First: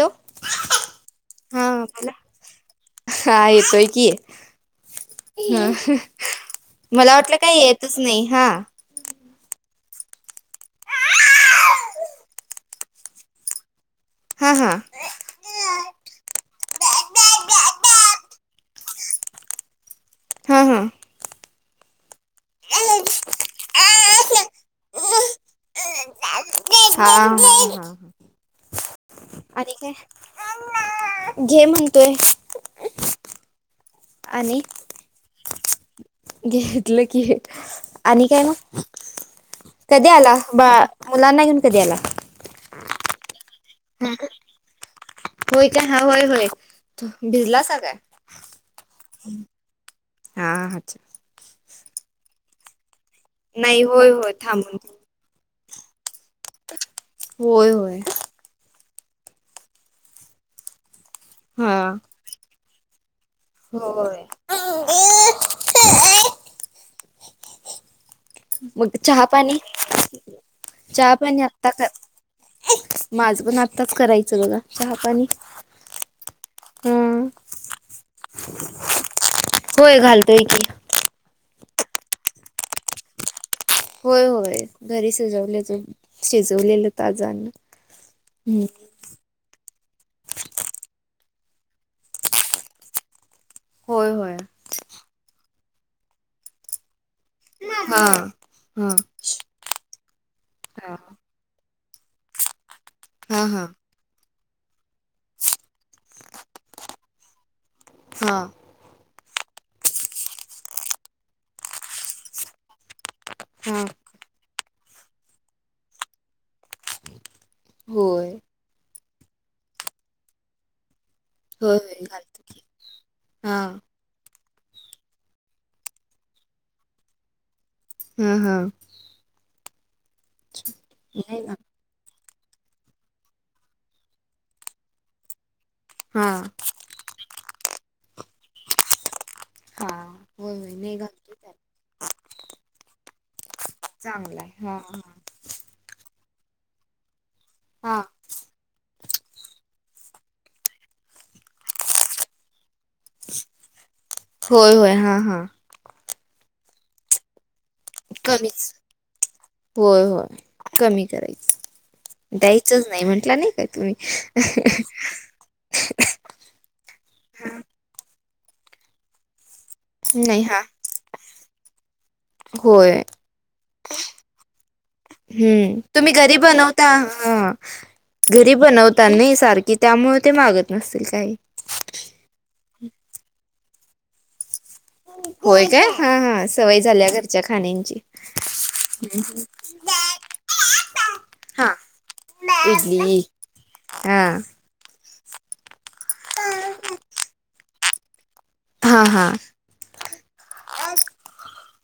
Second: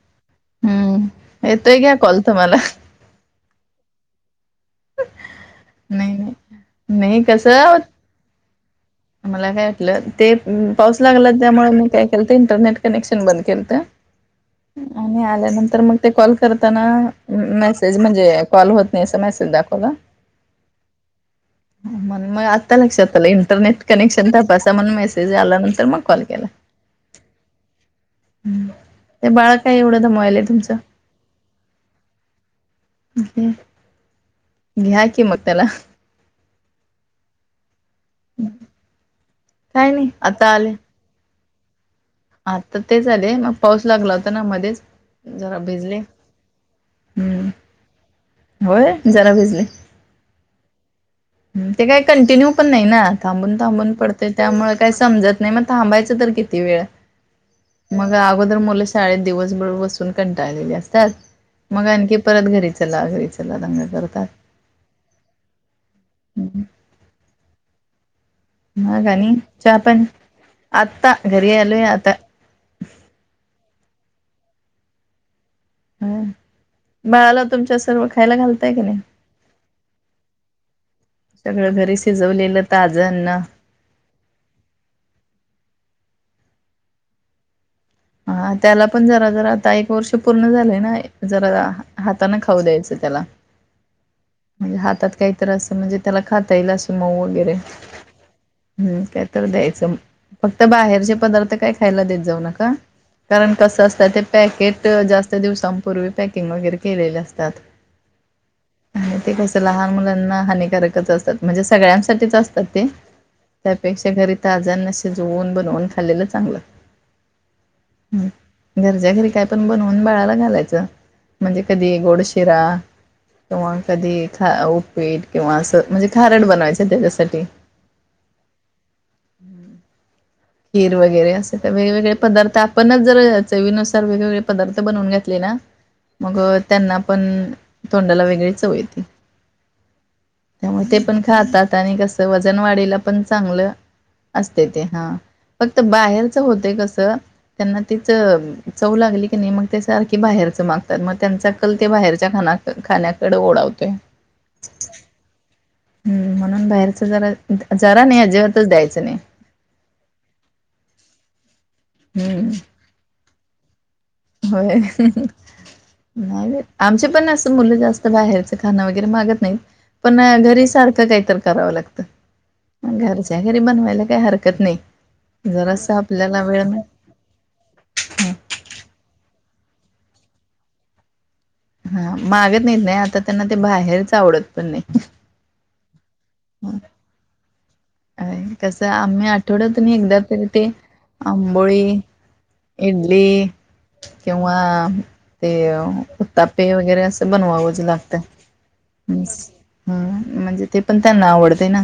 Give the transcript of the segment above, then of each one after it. Hello हम्म हा येतोय घ्या कॉल तुम्हाला. सय की ह नाही नाही मला नाही वाटलं काही कसं येतच नाही हा. मला काय वाटलं ते पाऊस लागला त्यामुळे मी काय केलंत इंटरनेट कनेक्शन बंद केलत. हा हा आणि हा आल्यानंतर मग ते कॉल करताना मेसेज म्हणजे कॉल होत नाही अस मेसेज दाखवला. हम हम. म मग आत्ता लक्षात आलं इंटरनेट कनेक्शन तपासा म्हण मेसेज आल्या नंतर मग कॉल केला. हा ते बाळ काय एवढं दमायलय तुमचं घे म्हणतोय े आणि घेतलं की, आणि काय कधी नाही आला आता बा आले मुलांना घेऊन कधी आला, आता ते झाले मग पाऊस लागला होता ना मध्येच, जरा होय का भिजले हा होय होय हम्म भिजला स काय होय जरा भिजली. हा अच्छा हम्म ते काही कंटिन्यू पण नाही ना थांबून नाही थांबून होय पडतंय होय त्यामुळे थांबून काही समजत नाही मग थांबायचं तर किती वेळ होय होय मग अगोदर मुलं शाळेत दिवसभर बसून कंटाळलेली असतात, हा मग आणखी परत घरी चला, घरी चला दंगा होय. करतात. हम् मग चहा पाणी? आत्ता चहा पाणी घरी आत्ता आलोय आता करण माझं पण आत्ताच कराय चं बघा चहा पाणी हम्म बाळाला तुमच्या सर्व खायला घालताय की नाही? तंय कि सगळं घरी शिजवलेलं ताज अन्न होय होय घरी शिजवलेच शिजवलेलं ताज अन्न हा हम्म. त्याला पण जरा जरा आता एक वर्ष पूर्ण झालंय ना जरा हाताने खाऊ द्यायचं त्याला, होय होय म्हणजे हातात काहीतरी अस म्हणजे त्याला खाता येईल अस मऊ वगैरे हा हा हम्म काय तर द्यायचं. फक्त हा बाहेरचे पदार्थ काय खायला देत जाऊ नका हा कारण हा कसं असतं ते पॅकेट जास्त दिवसांपूर्वी पॅक किंग वगैरे केलेले असतात. हा हं ते कस लहान मुलांना हानी कारकचं असतात, म्हणजे सगळ्यांसाठीचं असतात ते त्यापेक्षा घरी ताज अन्न शि शिजवून, बनवून खाल्लेलं चांगलं. होय ज्या घरी काय पण बनवून बाळाला घालायचं म्हणजे होय कधी होय गोड घालतो शिरा हा किंवा कधी खा उपीट किंवा असं म्हणजे खारट बनवायचं त्याच्यासाठी हम्म हम्म खीर वगैरे अस घालत तर वेगवेगळे पदार्थ आपणचं जर चवीनुसार वेगवेगळे पदार्थ बनवून घातले ना हा मग त्यांना पण तोंडाला वेगळी चव येते. हा होय होय त्यामुळे नाही ते पण घालतो त्याला खातात आणि कसं वजन वाढीला पण चांगलं असते ते हा. बाहेरचं होतंय कस त्यांना हा तीच चव लागली की नाही मग ते सारखी बाहेरचं मागतात मग त्यांचा कल ते बाहेरच्या खाना खाण्याकडे ओढावतोय. होय होय हा हा हम्म म्हणून बाहेरचं जरा जरा नाही कमीच अजिबातचं द्यायचं नाही. करायच. हम्म द्यायचचं नाही म्हंटलं नाही काय तुम्ही होय नाही बाई आमचे पण अस मुलं जास्त बाहेरच खाण वगैरे मागत नाहीत पण नाही हा घरी सारखं काहीतर करावं लागतं. होय घरच्या घरी बनवायला काही हरकत नाही. हम्म जरासं तुम्ही घरी आपल्याला वेळ मिळ बनवता घरी बनवता नाही सारखे की त्यामुळे ते मागत नसतील काही हा मागत नाहीत नाही आता त्यांना ते बाहेरचं आवडत पण नाही होय काय हा हा सवय झाल्या घरच्या खाण्यांची होय. कसं आहे आम्ही आठवड्यातून एकदा तरी ते हा आंबोळी इडली हा किंवा ते उत्तापे वगैरे असं बनवावंच लागतं, हा हं हा हम्म म्हणजे ते पण त्यांना आवडतंय ना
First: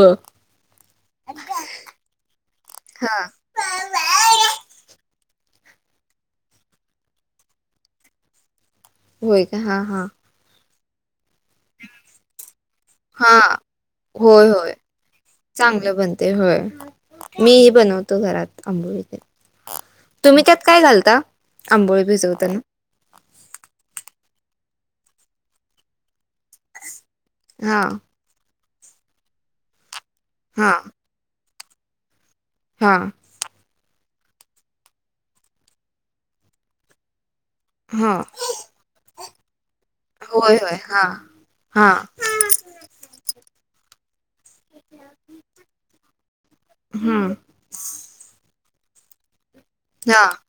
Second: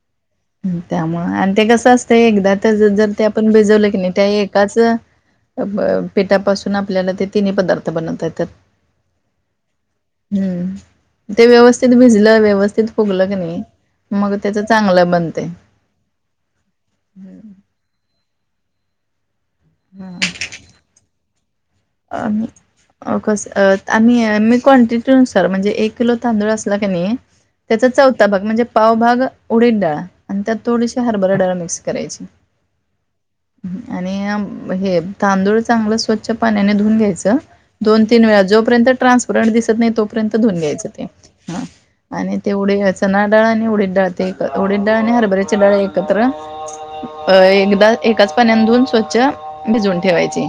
[unintelligible] हम्म त्यामुळं आणि ते हा कसं असतंय एकदा त जर ते आपण भिजवलं की नाय त्या एकाच अब पिठापासून आपल्याला ते तिन्ही पदार्थ बनवता येतात. होय का हा हा हम्म ते व्यवस्थित भिजलं, व्यवस्थित फुगलं हा क नाई मग होय त्याज होय चांगलं बनतय होय मी ही बनवतो घरात अबोली ते हां. तुम्ही त्यात काय घालता? आंबोळी भिजवताना? अ कस आम्ही मिर्च क्वांटिटीनुसार म्हणजे एक किलो तांदूळ असला कणी हां, त्याचा चौथा भाग म्हणजे पावभाग उडीट डाळ आणि त्यात थोडीशी हरभरा डाळा मिक्स करायची. हा आणि मग हे तांदूळ चांगलं स्वच्छ पाण्याने धुऊून घ्यायचं. दोन हां. -तीन वेळा जोपर्यंत ट्रान्सपरंट दिसत नाही तोपर्यंत होय, धुन होय. घ्यायचं ते हां, हां, आणि ते उडीद, चणा डाळ आणि उडी डाळ ते उडीद आणि हरभरीचे डाळ एकत्र अ हं. एकदा एकाच पाण्यानं स्वच्छ भिजवून हां, ठेवायचे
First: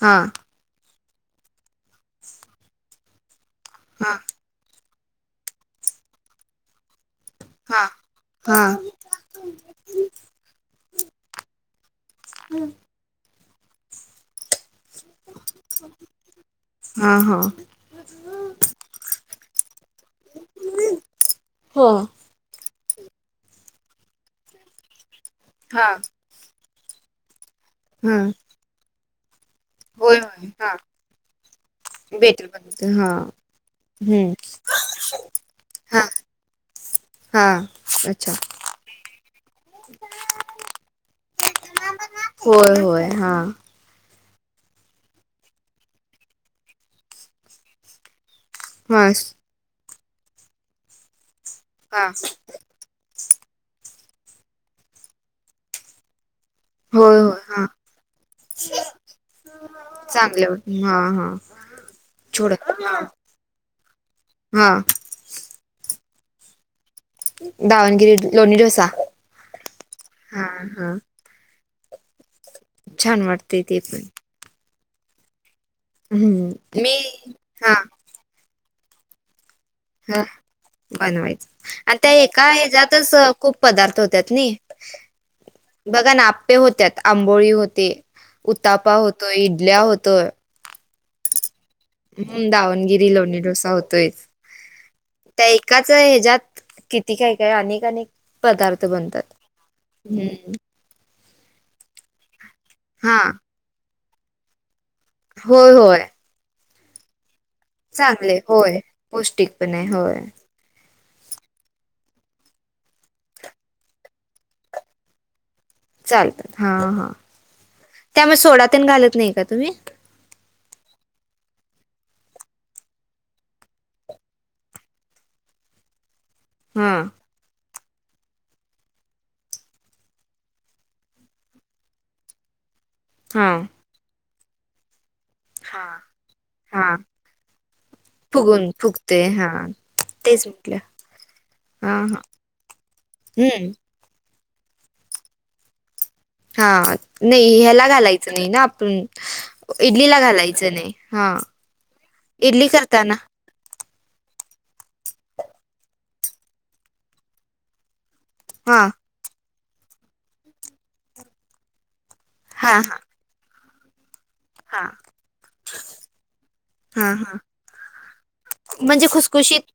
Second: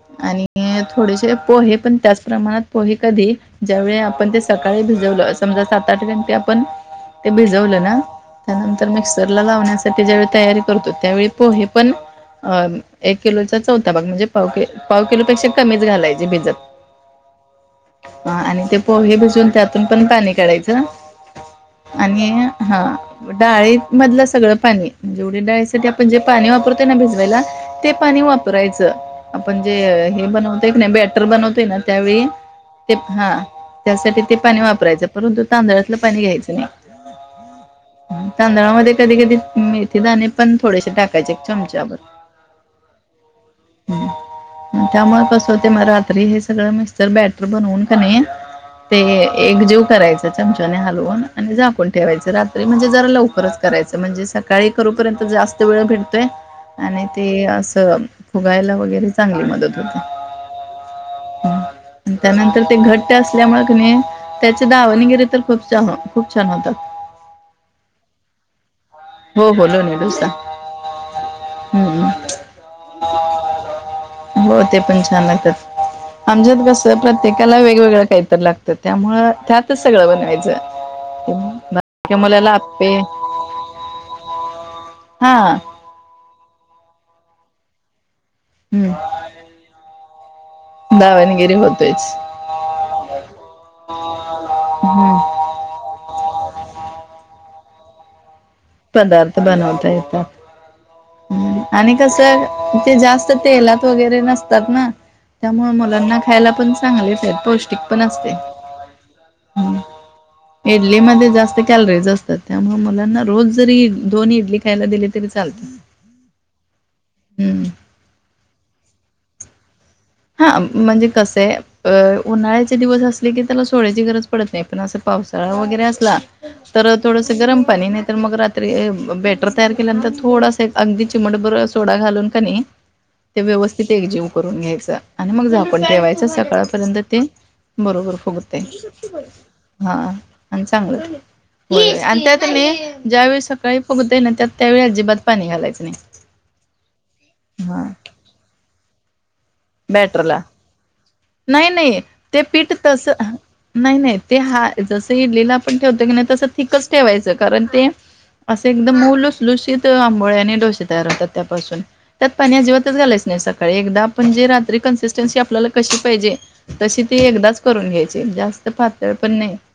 हां, आणि थोडेसे पोहे पण त्याच प्रमाणात पोहे कधी ज्यावेळी हां, आपण ते सकाळी भिज समजा सात आठ घंटे आपण ते भिजवलं हां, ना.. हां, त्यानंतर मिक्सरला लावण्यासाठी ज्यावेळी तयारी करतो त्यावेळी पोहे पण एक किलोचा चौथा भाग म्हणजे पाव किलो... पाव किलोपेक्षा पण कमीच घालायची भिजत. हां, हां. हा आणि ते पोहे भिजवून त्यातून पण पाणी काढायचं. हो. आणि हा डाळीमधलं सगळं पाणी जेवढी डाळीसाठी हां, आपण जे पाणी वापरतोय ना भिजवायला. ते पाणी हं. वापरायचं. आपण जे होय, हे होय. बनवतोय क हां. नय बॅटर बनवतोय ना त्यावेळी बेटर बनवते. ते हां, हा त्यासाठी हं. ते पाणी वापरायचं. परंतु तांदळातलं हां, पाणी घ्यायचं नाही. हां. अच्छा. तांदळामध्ये कधी कधी मेथी दाणे पण थोडेसे टाकायचे. चमचाभर होय होय हा हम्म. त्यामुळे कस होते. मग रात्री हे सगळं मिक्सचर बॅटर बनवून कणी ते हां, एक जीव करायचं चमचाने हलवून आणि झाकून हां. ठेवायच रात्री म्हणजे जरा लवकरच करायचं. म्हणजे सकाळी करूपर्यंत जास्त वेळ भेटतोय आणि होय, होय. ते हां. असं खूप फुगायला वगैरे चांगली मदत होते. हा हा आणि त्यानंतर ते घट्ट असल्यामुळे कणी त्याचे हां. दावणगिरी तर उत्तम खूप छान होतात. दावणगिरी लोणी डोसा हो हो लोणी डोसा हां, हां. छान वाटतेय ते पण एकदम छान लागतात. आमच्यात हम्म कस मी प्रत्येकाला हा वेगवेगळ काहीतर लागतं त्यामुळे त्या हा बनवायच आणि त्या बारक्या मुलाला एका आप्पे हच्यातच खूप पदार्थ पदार्थ होतात नाही. हा बघा ना आप्पे होत्यात. आंबोळी होते. उतापा हम्म. होतो. इडल्या होत्यात. दावणगिरी हो हम्म दावणगिरी लोणी डोसा होतोय. हम्म. त्या एकाच ह्याच्यात किती काय काय अनेक अनेक पदार्थ बनतात पदार्थ बनवता येतात. हम्म आणि कस ते हा जास्त तेलात वगैरे नसतात ना... त्यामुळे होय होय मुलांना खायला पण चांगलेच आहेत. पौष्टिक पण असते चांगले होय पौष्टिक पण हम्म. आहे. होय इडलीमध्ये जास्त कॅलरीज असतात. त्यामुळे मुलांना रोज जरी दोन इडली खायला दिले तरी चालते चालत हा हा... हम्म त्यामध्ये सोडा तेन घालत नाही का तुम्ही? हा म्हणजे कसं आहे. अ उन्हाळ्याचे दिवस असले की त्याला सोड्यायची गरज पडत नाही. पण असं पावसाळा वगैरे असला हा तर थोडस गरम पाणी नाही तर मग रात्री बॅटर तयार केल्यानंतर थोडासा अगदी चिमटभर सोडा घालून कनी ते हा व्यवस्थित एकजीव करून घ्यायचा. आणि मग झाकून हा ठेवायचं हा सकाळपर्यंत ते बरोबर फुगतय. फुगून फुगते हा हा तेच आणि म्हटलं चांगलं हा हा आणि त्यात ज्यावेेळी हम्म सकाळी फुघत आहे ना त्यात, त्यावेळी अजिबात पाणी घालायचं नाही. हा नाही हां, ह्याला घालायचं नाही ना आपण इडलीला बॅटरला. घालायचं नाही हा नाही, नाही. ते इडली पीठ तसं करताना. हं, नाही नाही ते हा जसं इडलीला आपण ठेवतो की नाही तस थिकच ठेवायचं कारण ते, असे हा एकदम मऊ लुशलुशीत आंबोळ्या आणि डोसे तयार होतात त्यापासून त्यात पाणी हा अजिबातच हा घालायच नाही सकाळी एकदा म्हणजे रात्री हा कन्सिस्टन्सी आपल्याला कशी पाहिजे. तशी हा ती हा एकदाच करून घ्यायची जास्त म्हणजे पातळ पण नाही. खुसखुशीत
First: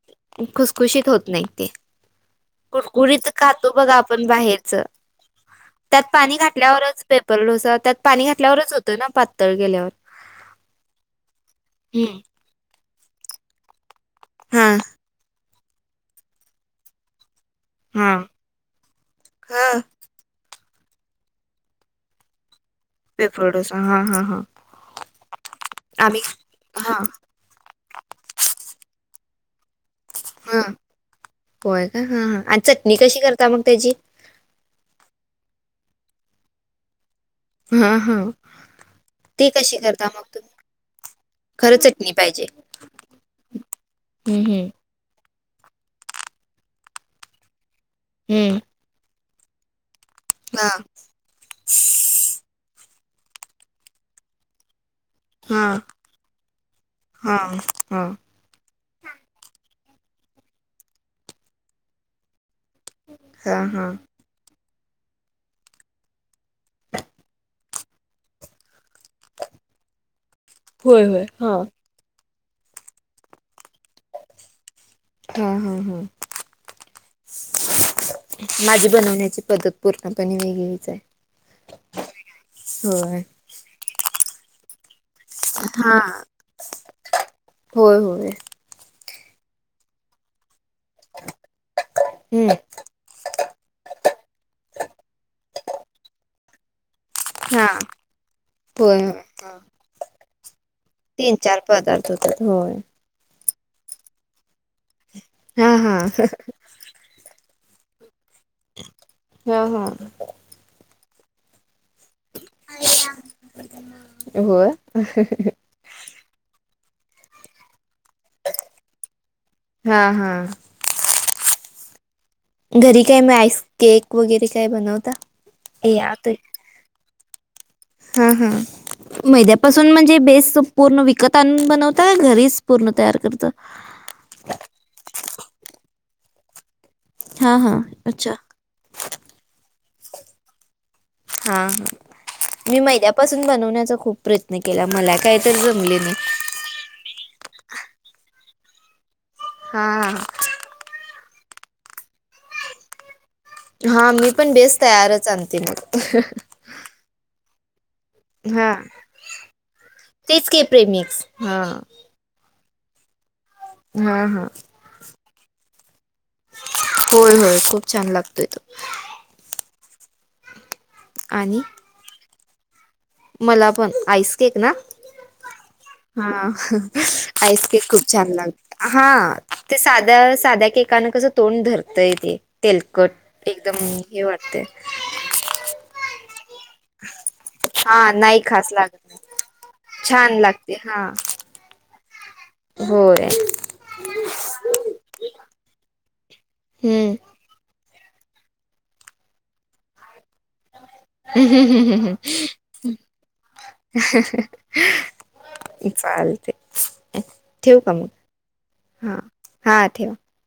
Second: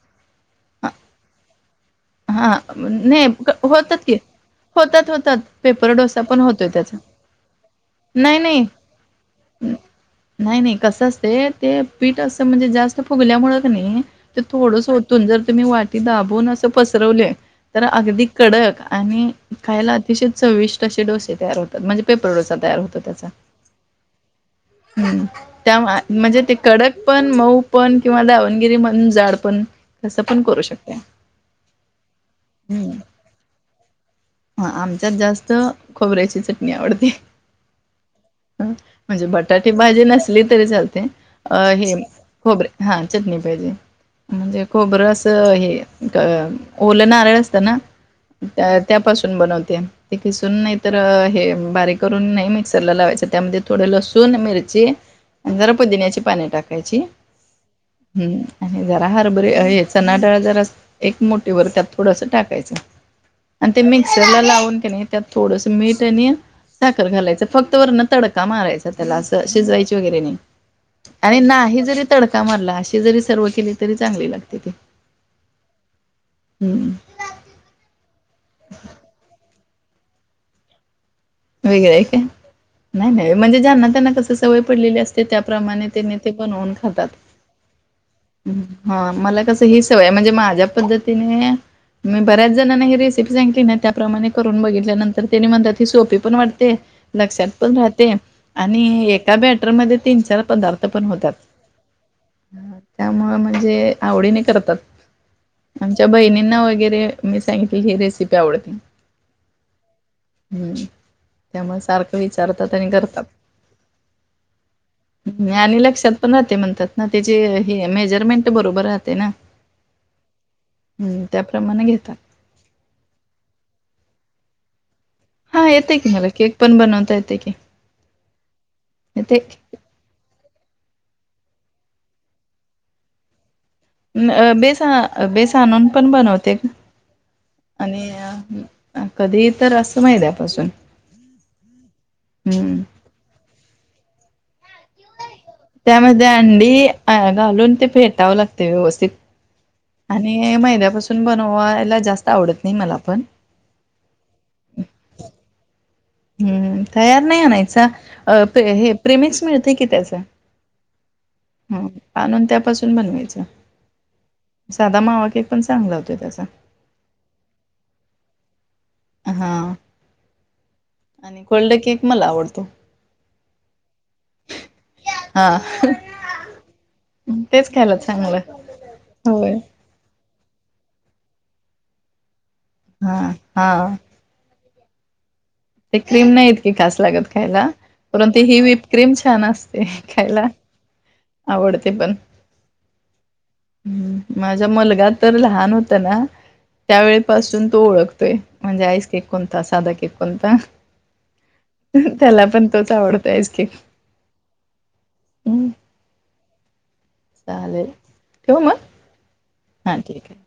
खुसखुशीत होत नाहीत ते, हा कुरकुरीत नाही खातो बघा होतात की आपण बाहेरच होतात, होतात. पेपर त्यात डोसा पाणी पण होतोय त्याचा. घातल्यावरच पेपर डोसा त्यात पाणी घातल्यावरच होतं ना पा नाही-नाही कस असते ते हम्म पीठ असं म्हणजे जास्त फुगल्यामुळ का नाही. ते हा थोडंस ओतून जर तुम्ही वाटी दाबून असं पसरवले. तर हा अगदी कडक आणि ह खायला अतिशय चविष्ट असे डोसे तयार होतात म्हणजे पेपर डोसे पेपर डोसा हा-हा-हा ह् त्या म्हणजे ते हा कडक पण मऊ पण किंवा दावणगिरी म्हण जाड पण कस पण हा करू शकते. होय का हा-हा आणि चटणी कशी करता मग त्याची तर खोबऱ्याची चटणी आवडते. हा-हा म्हजे बटाटे भाजी नसली तरी चालते खरं हे चटणी पाहिजे. खोबरे हा चटणी पाहिजे. हं, म्हणजे हं, खोबंर अस हे ओल नारळ असत ना हं. त्यापासून बनवते. ते खिसून नाही हां, तर हे बारीक करून नाही मिक्सरला लावायचं त्यामध्ये, थोडे लसूण मिरची, जरा हां, पुदिन्याची पान टाकायची हां, हां, हम्म आणि जरा हरभरी हे चनाडाळ जरा एक मोठीवर त्यात थोडस टाकायचं हां, आणि ते हां. मिक्सरला लावून त्यात थोडस मीठ आणि साखर घालायचं फक्त वरण तडका मारायचा. त्याला असं असेच शिजवायचे वगैरे नाही होय, होय. आणि हां. नाही जरी तडका मारला अशी जरी सर्व केले. तरी चांगली लागते ती हां, हां, हां. हम् माझी बनवण्याची पद्धत पूर्णपणे वेगळीच आहे. वेगळं आहे काय होय. नाही-नाही म्हणजे ज्यांना त्यांना कस सवय पडलेली असते. ते त्याप्रमाणे हां. त्याने ते बनवून खातात. होय, होय. हा मला कसं ही सवय म्हणजे माझ्या पद्धतीने मी बऱ्याच हं. जणांना ही रेसिपी सांगितली ना त्याप्रमाणे करून बघितल्यानंतर त्या म्हणतात ही सोपी पण वाटते. लक्षात पण हां. राहते होय, आणि होय. एका बॅटरमध्ये तीन चार पदार्थ पण होतात. पदार्थ होतात. होय. त्यामुळे म म्हणजे आवडीने करतात. हां, आमच्या हां. बहिणीनां वगैरे मीच सांगितली ही रेसिपी आवडते. हा-हा हम्म त्यामुळे सारखी विचारतात आणि करतात होय. आणि लक्षात पण राहते म्हणतात. ना त्याची हे मेजरमेंट बरोबर राहते ना, हा-हा प्रमाणे घेतात. घरी काय मी आईस केक वगैरे काय बनवता. हा येते की मला केक पण बनवता येते की, हा-हा येते मैद्यापासून म्हणजे बेस, पूर्ण विकत आनून बनवत घरीच पूर्ण तयार करत. बेस बेसाणून पण बनवते का. हा हा अच्छा आणि कधी तर असं माहिद्यापासून हा हा मी मैद्यापासून बनवण्याचा खूप प्रयत्न के त्यामध्ये अंडी अ घालून ते फेटावं लागत व्यवस्थित हा हा आणि महिन्यापासून बनवायला जास्त आवडत नाही मला पण. हा मी पण बेस तयारच आणते म. हम्म तयार नाही आणयचा हा हे प्रेमीस मिळते कि त्याच. तेच के प्रेमिक्स हा ह आणून त्यापासून नवाय हा हा साध मावाक पण चांगला होता. होय होय खूप छान लागतोय तो. हा आणि कोल्ड केक मला आवडतो. मला पण आईसकक ना. हा हा तेच आईस्क्रीम खायला खूप छान चांगलं लागत हा होय ते साध्या साध्या केकानं कसं तोंड धरतय ते हा तेलकट एकदम हा हे वाटतंय. ते क्रीम नाहीेत. खास लागत खायला हा परंतु नाही ही खास लागत विपक्रीम नाही छान असते छान खायला लागते हा आडतीपण होय ह् माझ्या मुलगा तर लहान होत ना, त्यावेळीपासून तो ओळखतोय म्हणजे आईस केक कोणता साधा केक कोणता. त्याला ह् पण तोच आवडतो आईस केक ह् ह. चालतंय. ठेव चालेल का मग ठेव मग हा हा ठेवा. ठीक आहे